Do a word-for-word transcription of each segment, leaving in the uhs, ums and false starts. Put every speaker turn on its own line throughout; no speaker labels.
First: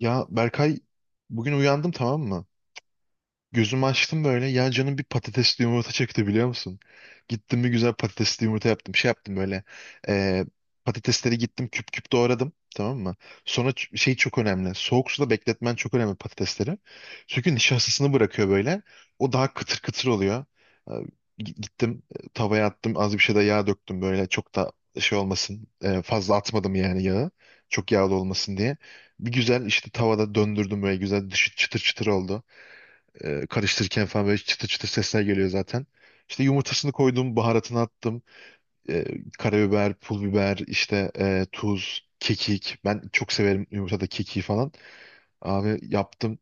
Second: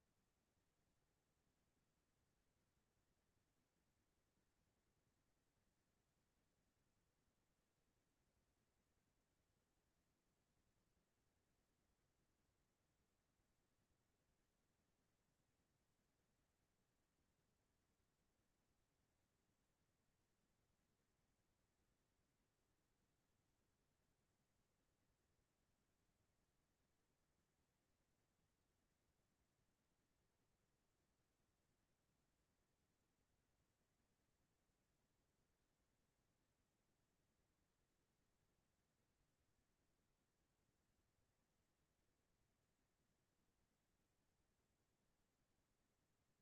Ya Berkay, bugün uyandım, tamam mı? Gözümü açtım böyle. Ya canım bir patatesli yumurta çekti, biliyor musun? Gittim bir güzel patatesli yumurta yaptım. Şey yaptım böyle. eee, Patatesleri gittim küp küp doğradım. Tamam mı? Sonra ç- şey çok önemli. Soğuk suda bekletmen çok önemli, patatesleri. Çünkü nişastasını bırakıyor böyle. O daha kıtır kıtır oluyor. Ee, gi- Gittim e, tavaya attım. Az bir şey de yağ döktüm böyle. Çok da şey olmasın. e, Fazla atmadım yani yağı. Çok yağlı olmasın diye. Bir güzel işte tavada döndürdüm böyle, güzel, dışı çıtır çıtır oldu. E, karıştırırken falan böyle çıtır çıtır sesler geliyor zaten. İşte yumurtasını koydum, baharatını attım. E, Karabiber, pul biber, işte e, tuz, kekik. Ben çok severim yumurtada kekiği falan. Abi, yaptım.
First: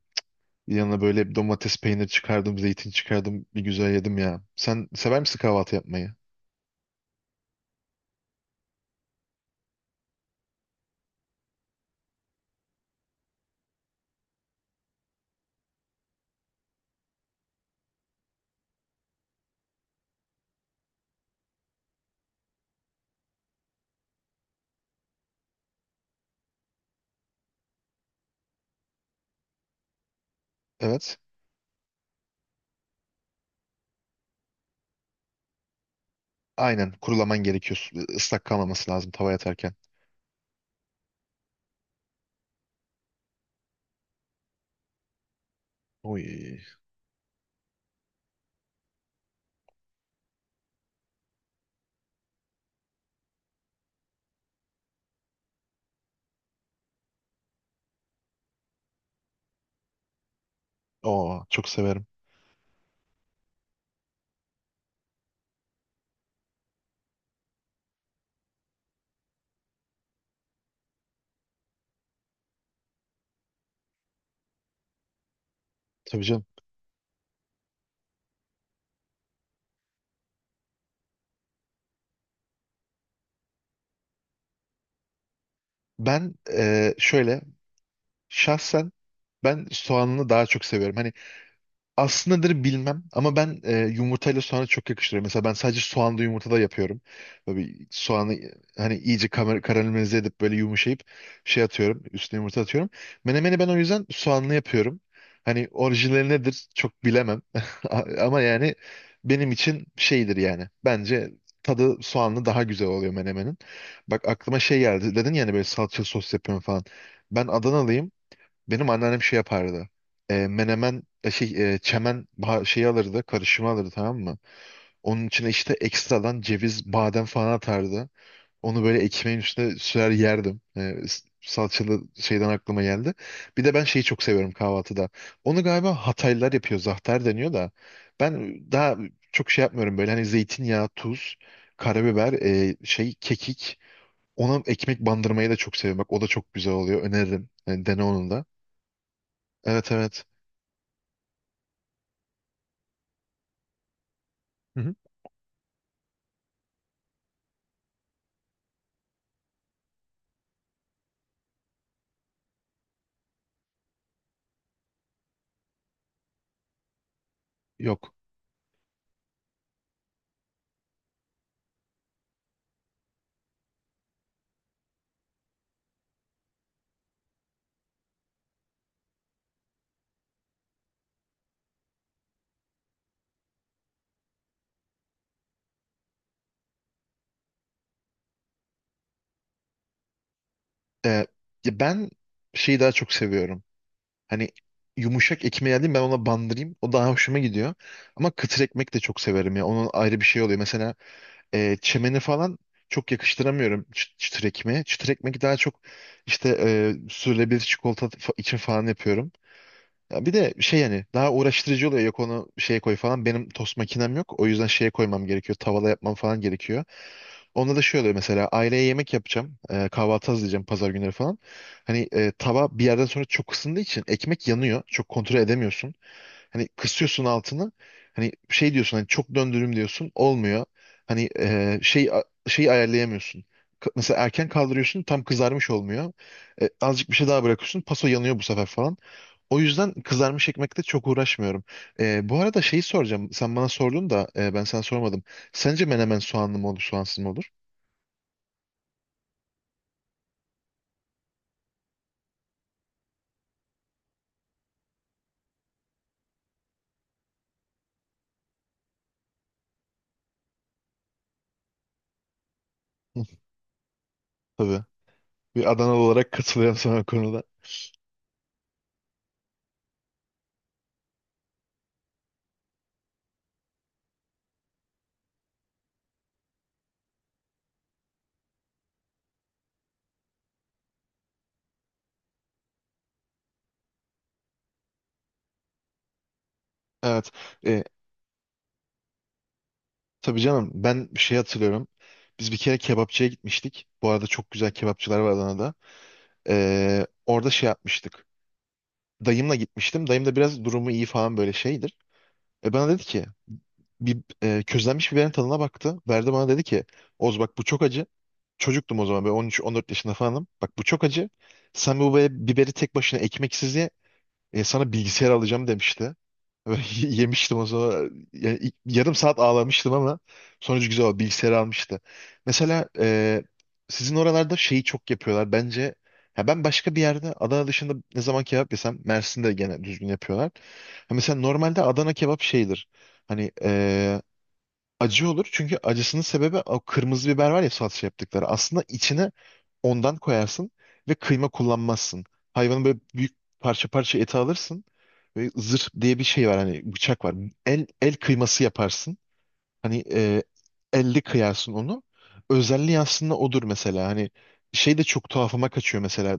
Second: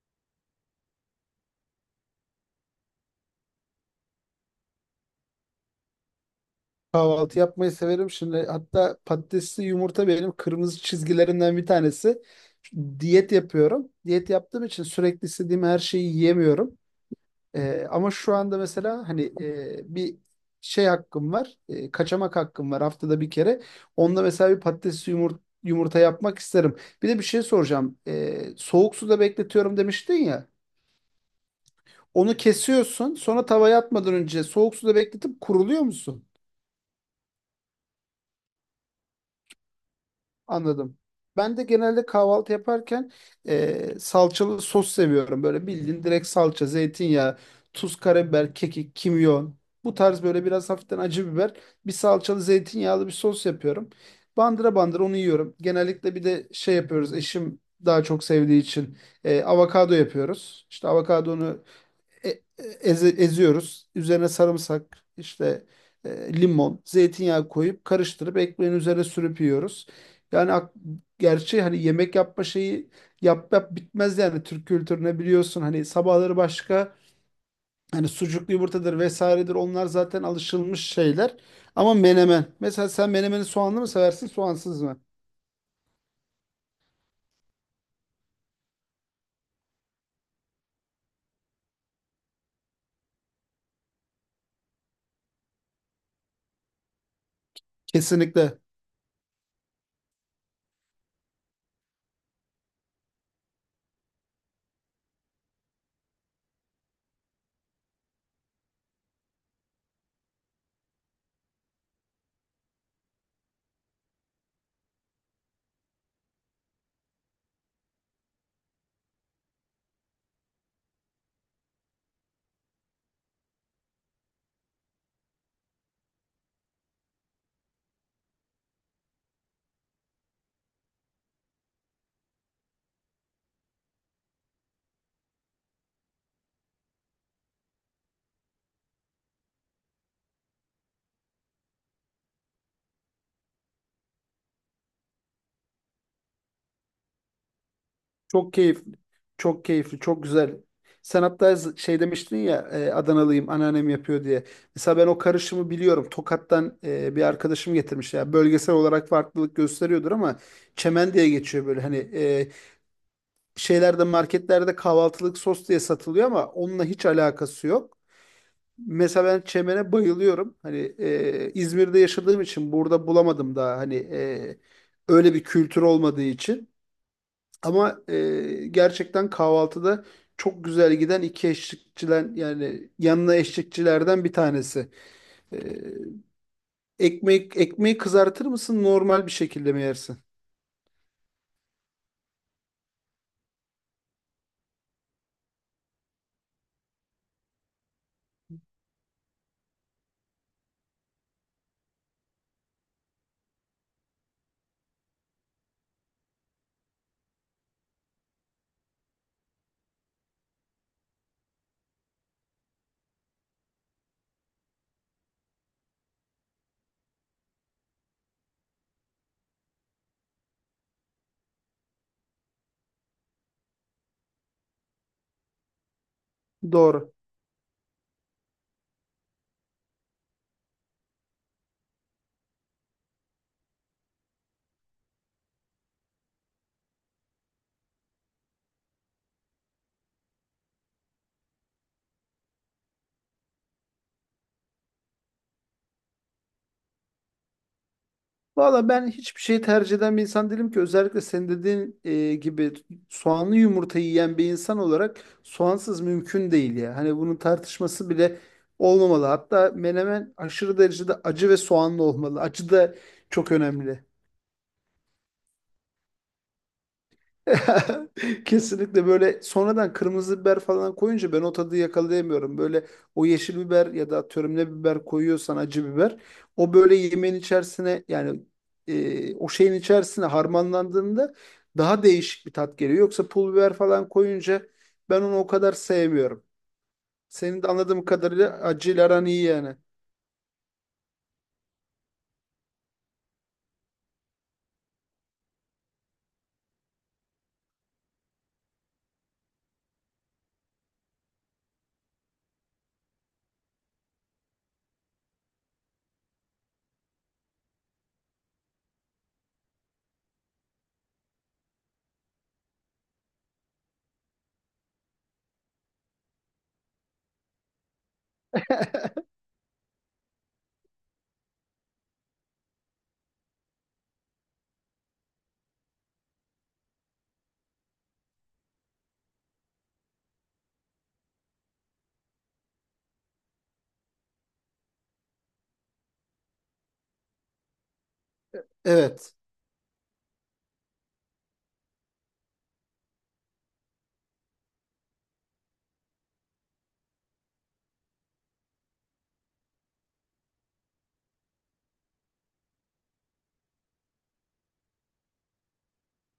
Yanına böyle bir domates, peynir çıkardım, zeytin çıkardım. Bir güzel yedim ya. Sen sever misin kahvaltı yapmayı?
Kahvaltı yapmayı severim. Şimdi hatta patatesli yumurta benim kırmızı çizgilerimden bir tanesi. Diyet yapıyorum. Diyet yaptığım için sürekli istediğim her şeyi yiyemiyorum. Ee, ama şu anda mesela hani e, bir şey hakkım var. E, kaçamak hakkım var haftada bir kere. Onunla mesela bir patatesli yumurta, yumurta yapmak isterim. Bir de bir şey soracağım. Ee, soğuk suda bekletiyorum demiştin ya.
Evet.
Onu kesiyorsun. Sonra tavaya atmadan önce soğuk suda bekletip kuruluyor musun?
Aynen. Kurulaman gerekiyor. Su- Islak kalmaması lazım tavaya atarken.
Anladım. Ben de genelde kahvaltı yaparken e, salçalı sos seviyorum. Böyle bildiğin direkt
Oy.
salça, zeytinyağı, tuz, karabiber, kekik, kimyon. Bu tarz böyle biraz hafiften acı biber. Bir salçalı zeytinyağlı bir sos yapıyorum. Bandıra bandıra onu yiyorum. Genellikle bir de şey yapıyoruz. Eşim daha çok sevdiği için e, avokado yapıyoruz. İşte
Oo,
avokadonu
çok severim.
e- e, eze- eziyoruz. Üzerine sarımsak, işte e, limon, zeytinyağı koyup karıştırıp ekmeğin üzerine sürüp yiyoruz. Yani ak- Gerçi hani yemek yapma şeyi yap yap bitmez yani Türk kültürüne biliyorsun hani
Tabii
sabahları
canım.
başka hani sucuklu yumurtadır vesairedir onlar zaten alışılmış şeyler. Ama menemen. Mesela sen menemeni soğanlı mı seversin soğansız mı?
Ben e, şöyle, şahsen ben soğanını daha çok seviyorum. Hani aslındadır bilmem ama ben e, yumurtayla soğanı çok yakıştırıyorum. Mesela ben sadece soğanlı yumurta da yapıyorum. Böyle bir soğanı e,
Kesinlikle.
hani iyice kamer- karamelize edip böyle yumuşayıp şey atıyorum. Üstüne yumurta atıyorum. Menemeni ben o yüzden soğanlı yapıyorum. Hani orijinali nedir çok bilemem. A- Ama yani benim için şeydir yani. Bence tadı soğanlı daha güzel oluyor menemenin. Bak aklıma şey geldi. Dedin yani böyle salça sos yapıyorum falan. Ben Adanalıyım. Benim anneannem şey yapardı. E, menemen e, şey e, çemen ba- şeyi alırdı, karışımı alırdı, tamam mı? Onun içine işte ekstradan ceviz, badem falan atardı. Onu böyle ekmeğin üstüne sürer yerdim. E, s- salçalı şeyden aklıma geldi. Bir de ben şeyi çok seviyorum kahvaltıda. Onu galiba Hataylılar yapıyor, zahter deniyor da. Ben daha çok şey yapmıyorum, böyle hani zeytinyağı, tuz, karabiber, e, şey, kekik. Ona ekmek bandırmayı da çok seviyorum. Bak, o da çok güzel oluyor. Öneririm. Yani dene onun da.
Çok keyifli. Çok
Evet,
keyifli, çok
evet.
güzel. Sen hatta z- şey demiştin ya, e, Adanalıyım anneannem yapıyor diye.
Hı hı.
Mesela ben o karışımı biliyorum. Tokat'tan e, bir arkadaşım getirmiş. Ya bölgesel olarak farklılık gösteriyordur ama çemen diye geçiyor böyle. Hani e, şeylerde, marketlerde kahvaltılık sos diye satılıyor ama onunla hiç alakası yok.
Yok.
Mesela ben çemene bayılıyorum. Hani e, İzmir'de yaşadığım için burada bulamadım daha. Hani e, öyle bir kültür olmadığı için. Ama e, gerçekten kahvaltıda çok güzel giden iki eşlikçilen yani yanına eşlikçilerden bir tanesi. E, Ekmek, ekmeği kızartır mısın, normal bir şekilde mi yersin?
Ee, Ya ben şeyi daha çok seviyorum. Hani yumuşak ekmeği alayım ben, ona bandırayım. O daha hoşuma gidiyor. Ama kıtır ekmek de çok severim ya. Onun ayrı bir şey oluyor. Mesela e, çemeni falan çok yakıştıramıyorum çı- çıtır ekmeğe. Çıtır ekmek daha çok işte e, sürülebilir çikolata fa- için falan yapıyorum. Ya bir de şey, yani daha uğraştırıcı oluyor. Yok, onu şeye koy falan. Benim tost makinem yok. O yüzden şeye koymam gerekiyor. Tavada yapmam falan gerekiyor. Onda da şey oluyor, mesela aileye yemek yapacağım. E, kahvaltı hazırlayacağım pazar günleri falan. Hani e, tava bir yerden sonra çok ısındığı için ekmek yanıyor. Çok kontrol edemiyorsun. Hani
Doğru.
kısıyorsun altını. Hani şey diyorsun, hani çok döndürüm diyorsun. Olmuyor. Hani e, şey şeyi ayarlayamıyorsun. K- Mesela erken kaldırıyorsun, tam kızarmış olmuyor. E, azıcık bir şey daha bırakıyorsun. Paso yanıyor bu sefer falan. O yüzden kızarmış ekmekte çok uğraşmıyorum. E, bu arada şeyi soracağım. Sen bana sordun da e, ben sana sormadım. Sence menemen soğanlı mı olur, soğansız mı olur?
Valla ben hiçbir şey tercih eden bir insan değilim ki, özellikle senin dediğin e, gibi soğanlı yumurtayı yiyen bir insan olarak soğansız mümkün değil ya. Hani bunun tartışması bile olmamalı. Hatta menemen aşırı derecede acı ve soğanlı olmalı. Acı da
Hı.
çok önemli.
Tabii. Bir Adanalı olarak katılıyorum sana o konuda.
Kesinlikle böyle sonradan kırmızı biber falan koyunca ben o tadı yakalayamıyorum. Böyle o yeşil biber ya da atıyorum ne biber koyuyorsan acı biber o böyle yemeğin içerisine yani e, o şeyin içerisine harmanlandığında daha değişik bir tat geliyor. Yoksa pul biber falan koyunca ben onu o kadar sevmiyorum.
Evet.
Senin de
E,
anladığım kadarıyla acıyla aran iyi yani.
tabii canım, ben bir şey hatırlıyorum. Biz bir kere kebapçıya gitmiştik. Bu arada çok güzel kebapçılar var Adana'da. E, orada şey yapmıştık. Dayımla gitmiştim. Dayım da biraz durumu iyi falan, böyle şeydir. E, bana dedi ki bir e, közlenmiş biberin tadına baktı. Verdi bana, dedi ki: "Oz, bak bu çok acı." Çocuktum o zaman, böyle on üç on dört yaşında falanım. "Bak, bu çok acı. Sen bu be- biberi tek başına ekmeksiz ye. E, sana bilgisayar alacağım," demişti. Yemiştim o zaman. Yani ilk- yarım saat ağlamıştım ama sonucu güzel oldu. Bilgisayarı almıştı. Mesela e, sizin oralarda şeyi çok yapıyorlar. Bence, ya, ben başka bir yerde, Adana dışında, ne zaman kebap yesem Mersin'de gene düzgün yapıyorlar. Ha, mesela normalde Adana kebap şeydir. Hani e, acı olur, çünkü acısının sebebi o kırmızı biber var ya, salça yaptıkları. Aslında içine
Evet.
ondan koyarsın ve kıyma kullanmazsın. Hayvanın böyle büyük parça parça eti alırsın. Ve zırh diye bir şey var, hani bıçak var. El el kıyması yaparsın. Hani e, elle kıyarsın onu. Özelliği aslında odur mesela. Hani şey de çok tuhafıma kaçıyor mesela.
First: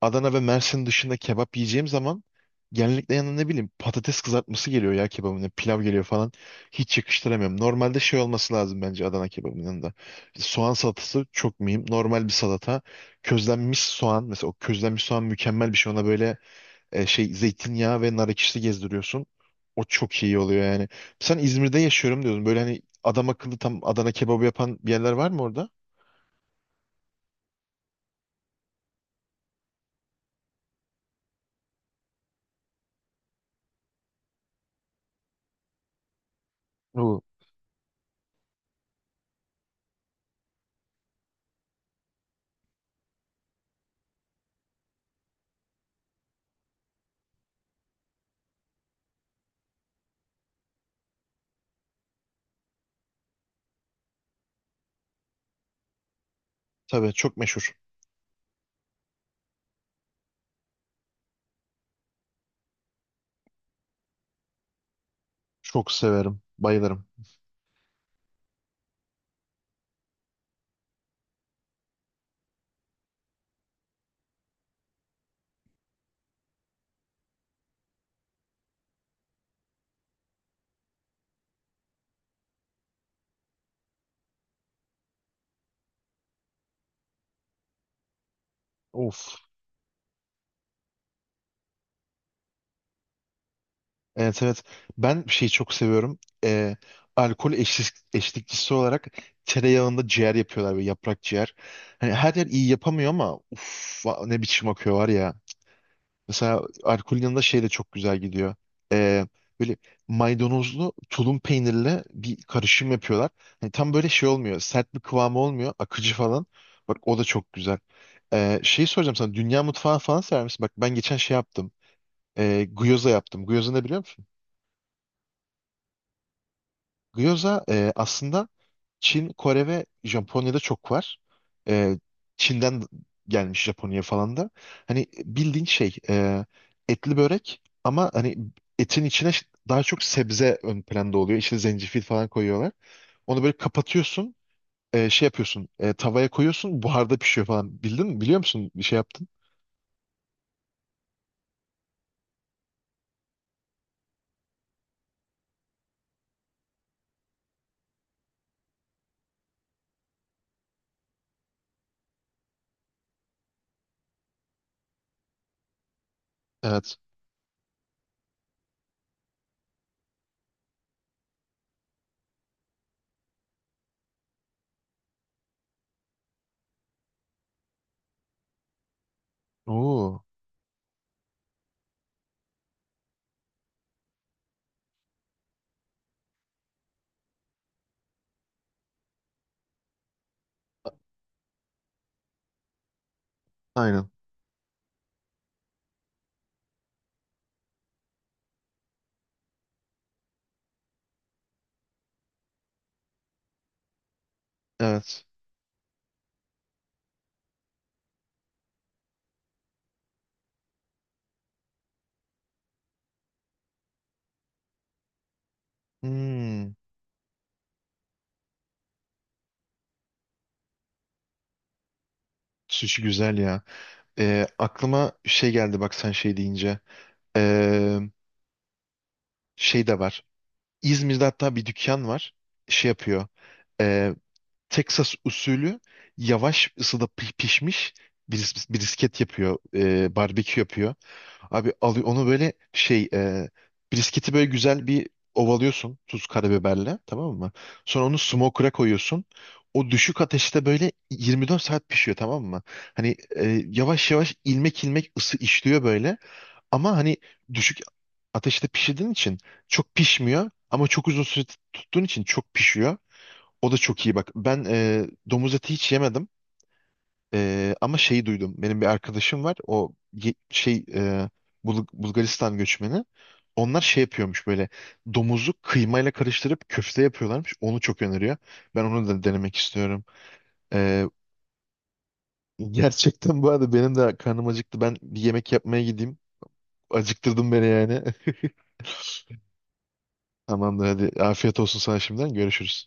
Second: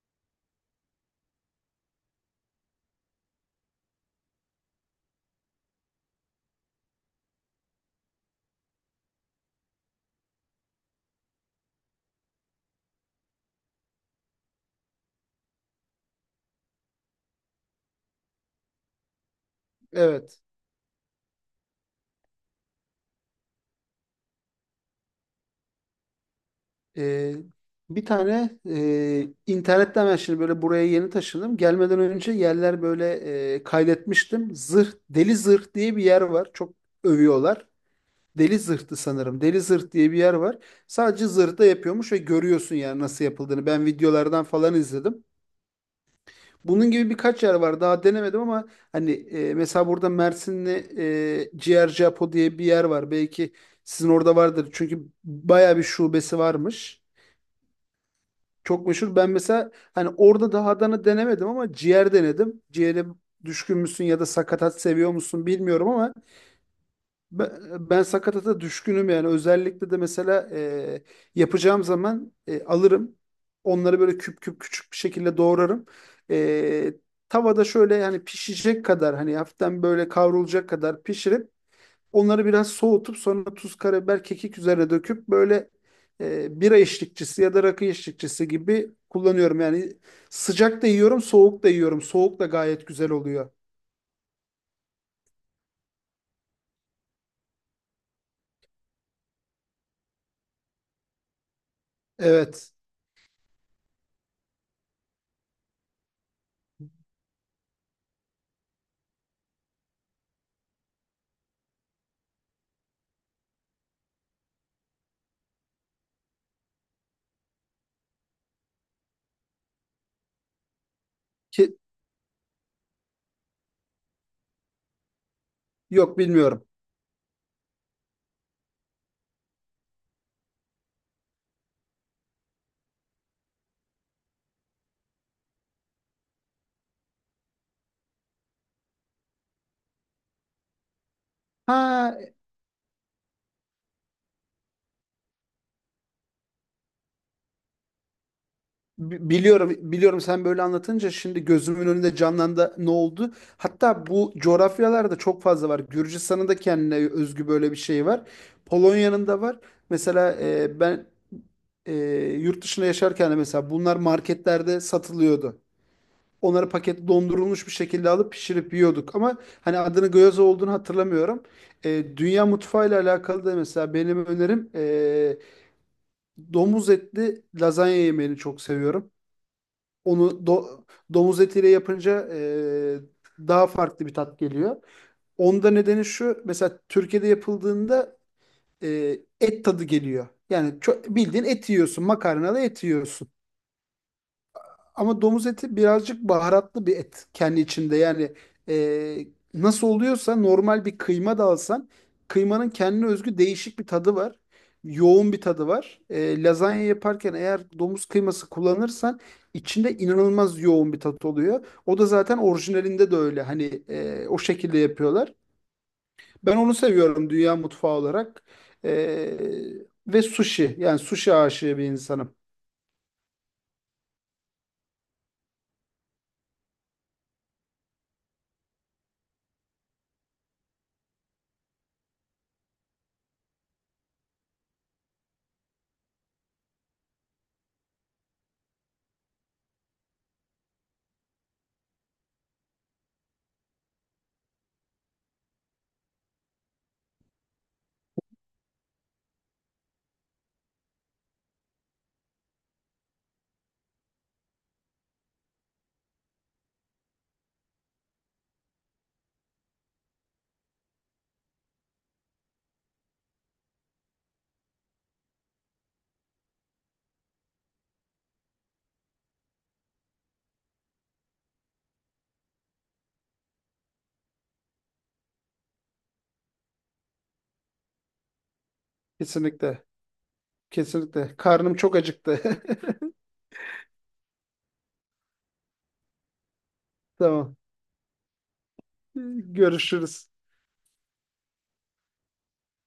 Adana ve Mersin dışında kebap yiyeceğim zaman genellikle yanına ne bileyim patates kızartması geliyor ya, kebabına pilav geliyor falan. Hiç yakıştıramıyorum. Normalde şey olması lazım bence Adana kebabının yanında. İşte soğan salatası çok mühim. Normal bir salata. Közlenmiş soğan mesela, o közlenmiş soğan mükemmel bir şey. Ona böyle e, şey, zeytinyağı ve nar ekşisi gezdiriyorsun. O çok iyi
Evet.
oluyor yani. Sen İzmir'de yaşıyorum diyordun. Böyle hani adam akıllı tam Adana kebabı yapan bir yerler var mı orada?
Ee, Bir tane e, internetten ben şimdi böyle buraya yeni taşındım. Gelmeden önce yerler böyle e, kaydetmiştim. Zırh, Deli Zırh diye bir yer var. Çok
Oo.
övüyorlar. Deli Zırh'tı sanırım. Deli Zırh diye bir yer var. Sadece zırhta yapıyormuş ve görüyorsun yani nasıl yapıldığını. Ben videolardan falan izledim. Bunun gibi birkaç yer var. Daha denemedim ama hani e, mesela burada Mersin'de e, Ciğerci Apo diye bir yer var. Belki sizin orada vardır. Çünkü baya bir şubesi varmış.
Tabii, çok meşhur.
Çok meşhur. Ben mesela hani orada da Adana denemedim ama ciğer denedim. Ciğere düşkün müsün ya da sakatat seviyor musun bilmiyorum
Çok
ama
severim. Bayılırım.
ben, ben sakatata düşkünüm yani. Özellikle de mesela e, yapacağım zaman e, alırım. Onları böyle küp küp küçük bir şekilde doğrarım. E, Tavada şöyle yani pişecek kadar hani hafiften böyle kavrulacak kadar pişirip onları biraz soğutup sonra tuz, karabiber, kekik üzerine döküp böyle e, bira eşlikçisi ya da rakı eşlikçisi gibi
Of.
kullanıyorum. Yani sıcak da yiyorum, soğuk da yiyorum. Soğuk da gayet güzel oluyor.
Evet, evet. Ben şeyi çok seviyorum. Ee, alkol eşlik, eşlikçisi olarak tereyağında ciğer yapıyorlar, böyle yaprak ciğer. Hani her yer iyi
Evet.
yapamıyor ama uf, va- ne biçim akıyor var ya. Mesela alkolün yanında şey de çok güzel gidiyor. Ee, Böyle maydanozlu tulum peynirle bir karışım yapıyorlar. Hani tam böyle şey olmuyor. Sert bir kıvamı olmuyor. Akıcı falan. Bak, o da çok güzel. Ee, şeyi soracağım sana. Dünya mutfağı falan sever misin? Bak, ben geçen şey yaptım.
Ki,
Ee, gyoza yaptım. Gyoza ne, biliyor musun?
yok, bilmiyorum.
Gyoza e, aslında Çin, Kore ve Japonya'da çok var. E, Çin'den gelmiş Japonya falan da. Hani bildiğin şey, e, etli börek ama hani etin içine ş- daha çok sebze ön planda oluyor. İçine zencefil
Ha,
falan koyuyorlar. Onu böyle kapatıyorsun. E, şey yapıyorsun. E, tavaya koyuyorsun. Buharda pişiyor falan. Bildin mi? Biliyor musun? Bir şey yaptın.
bi- biliyorum, biliyorum. Sen böyle anlatınca şimdi gözümün önünde canlandı. Ne oldu? Hatta bu coğrafyalarda çok fazla var. Gürcistan'ın da kendine özgü böyle bir şey var. Polonya'nın da var. Mesela e, ben e, yurt dışında yaşarken de mesela bunlar marketlerde satılıyordu. Onları
Evet.
paketli dondurulmuş bir şekilde alıp pişirip yiyorduk. Ama hani adını gyoza olduğunu hatırlamıyorum. E, dünya mutfağıyla alakalı da mesela benim önerim, e, domuz etli lazanya yemeğini çok seviyorum.
Oo.
Onu do- domuz etiyle yapınca e, daha farklı bir tat geliyor. Onda nedeni şu: mesela Türkiye'de yapıldığında e, et tadı geliyor. Yani çok, bildiğin et yiyorsun, makarnalı et yiyorsun.
Aynen.
Ama domuz eti birazcık baharatlı bir et kendi içinde. Yani e, nasıl oluyorsa normal bir kıyma da alsan kıymanın kendine özgü değişik bir tadı var.
Evet.
Yoğun bir tadı var. E, lazanya yaparken eğer domuz kıyması kullanırsan içinde inanılmaz yoğun bir tat oluyor. O da zaten orijinalinde de öyle. Hani e, o şekilde yapıyorlar. Ben
Hmm.
onu seviyorum dünya mutfağı olarak. E, Ve sushi. Yani sushi aşığı bir insanım.
Sushi güzel ya. Ee, aklıma şey geldi, bak, sen şey deyince. Ee, Şey de var. İzmir'de hatta bir dükkan var. Şey yapıyor. Ee, Texas usulü yavaş ısıda pi- pişmiş bris- brisket yapıyor. Ee, barbekü yapıyor. Abi, alıyor onu böyle şey, ee, brisketi böyle güzel bir ovalıyorsun tuz karabiberle, tamam mı? Sonra onu smoker'a koyuyorsun. O düşük ateşte böyle yirmi dört saat pişiyor, tamam mı? Hani ee, yavaş yavaş ilmek ilmek ısı işliyor böyle. Ama hani düşük ateşte pişirdiğin için çok pişmiyor ama çok uzun süre tut- tuttuğun için çok pişiyor. O da çok iyi, bak. Ben e, domuz eti hiç yemedim. E, ama şeyi duydum. Benim bir arkadaşım var. O, ye- şey, e, Bul- Bulgaristan göçmeni. Onlar şey yapıyormuş böyle, domuzu kıymayla karıştırıp köfte yapıyorlarmış. Onu çok öneriyor. Ben onu da denemek
Kesinlikle.
istiyorum. E,
Kesinlikle. Karnım çok acıktı.
Gerçekten bu arada benim de karnım acıktı. Ben bir yemek yapmaya gideyim. Acıktırdın
Tamam.
beni yani.
Görüşürüz.
Tamamdır, hadi. Afiyet olsun sana şimdiden. Görüşürüz.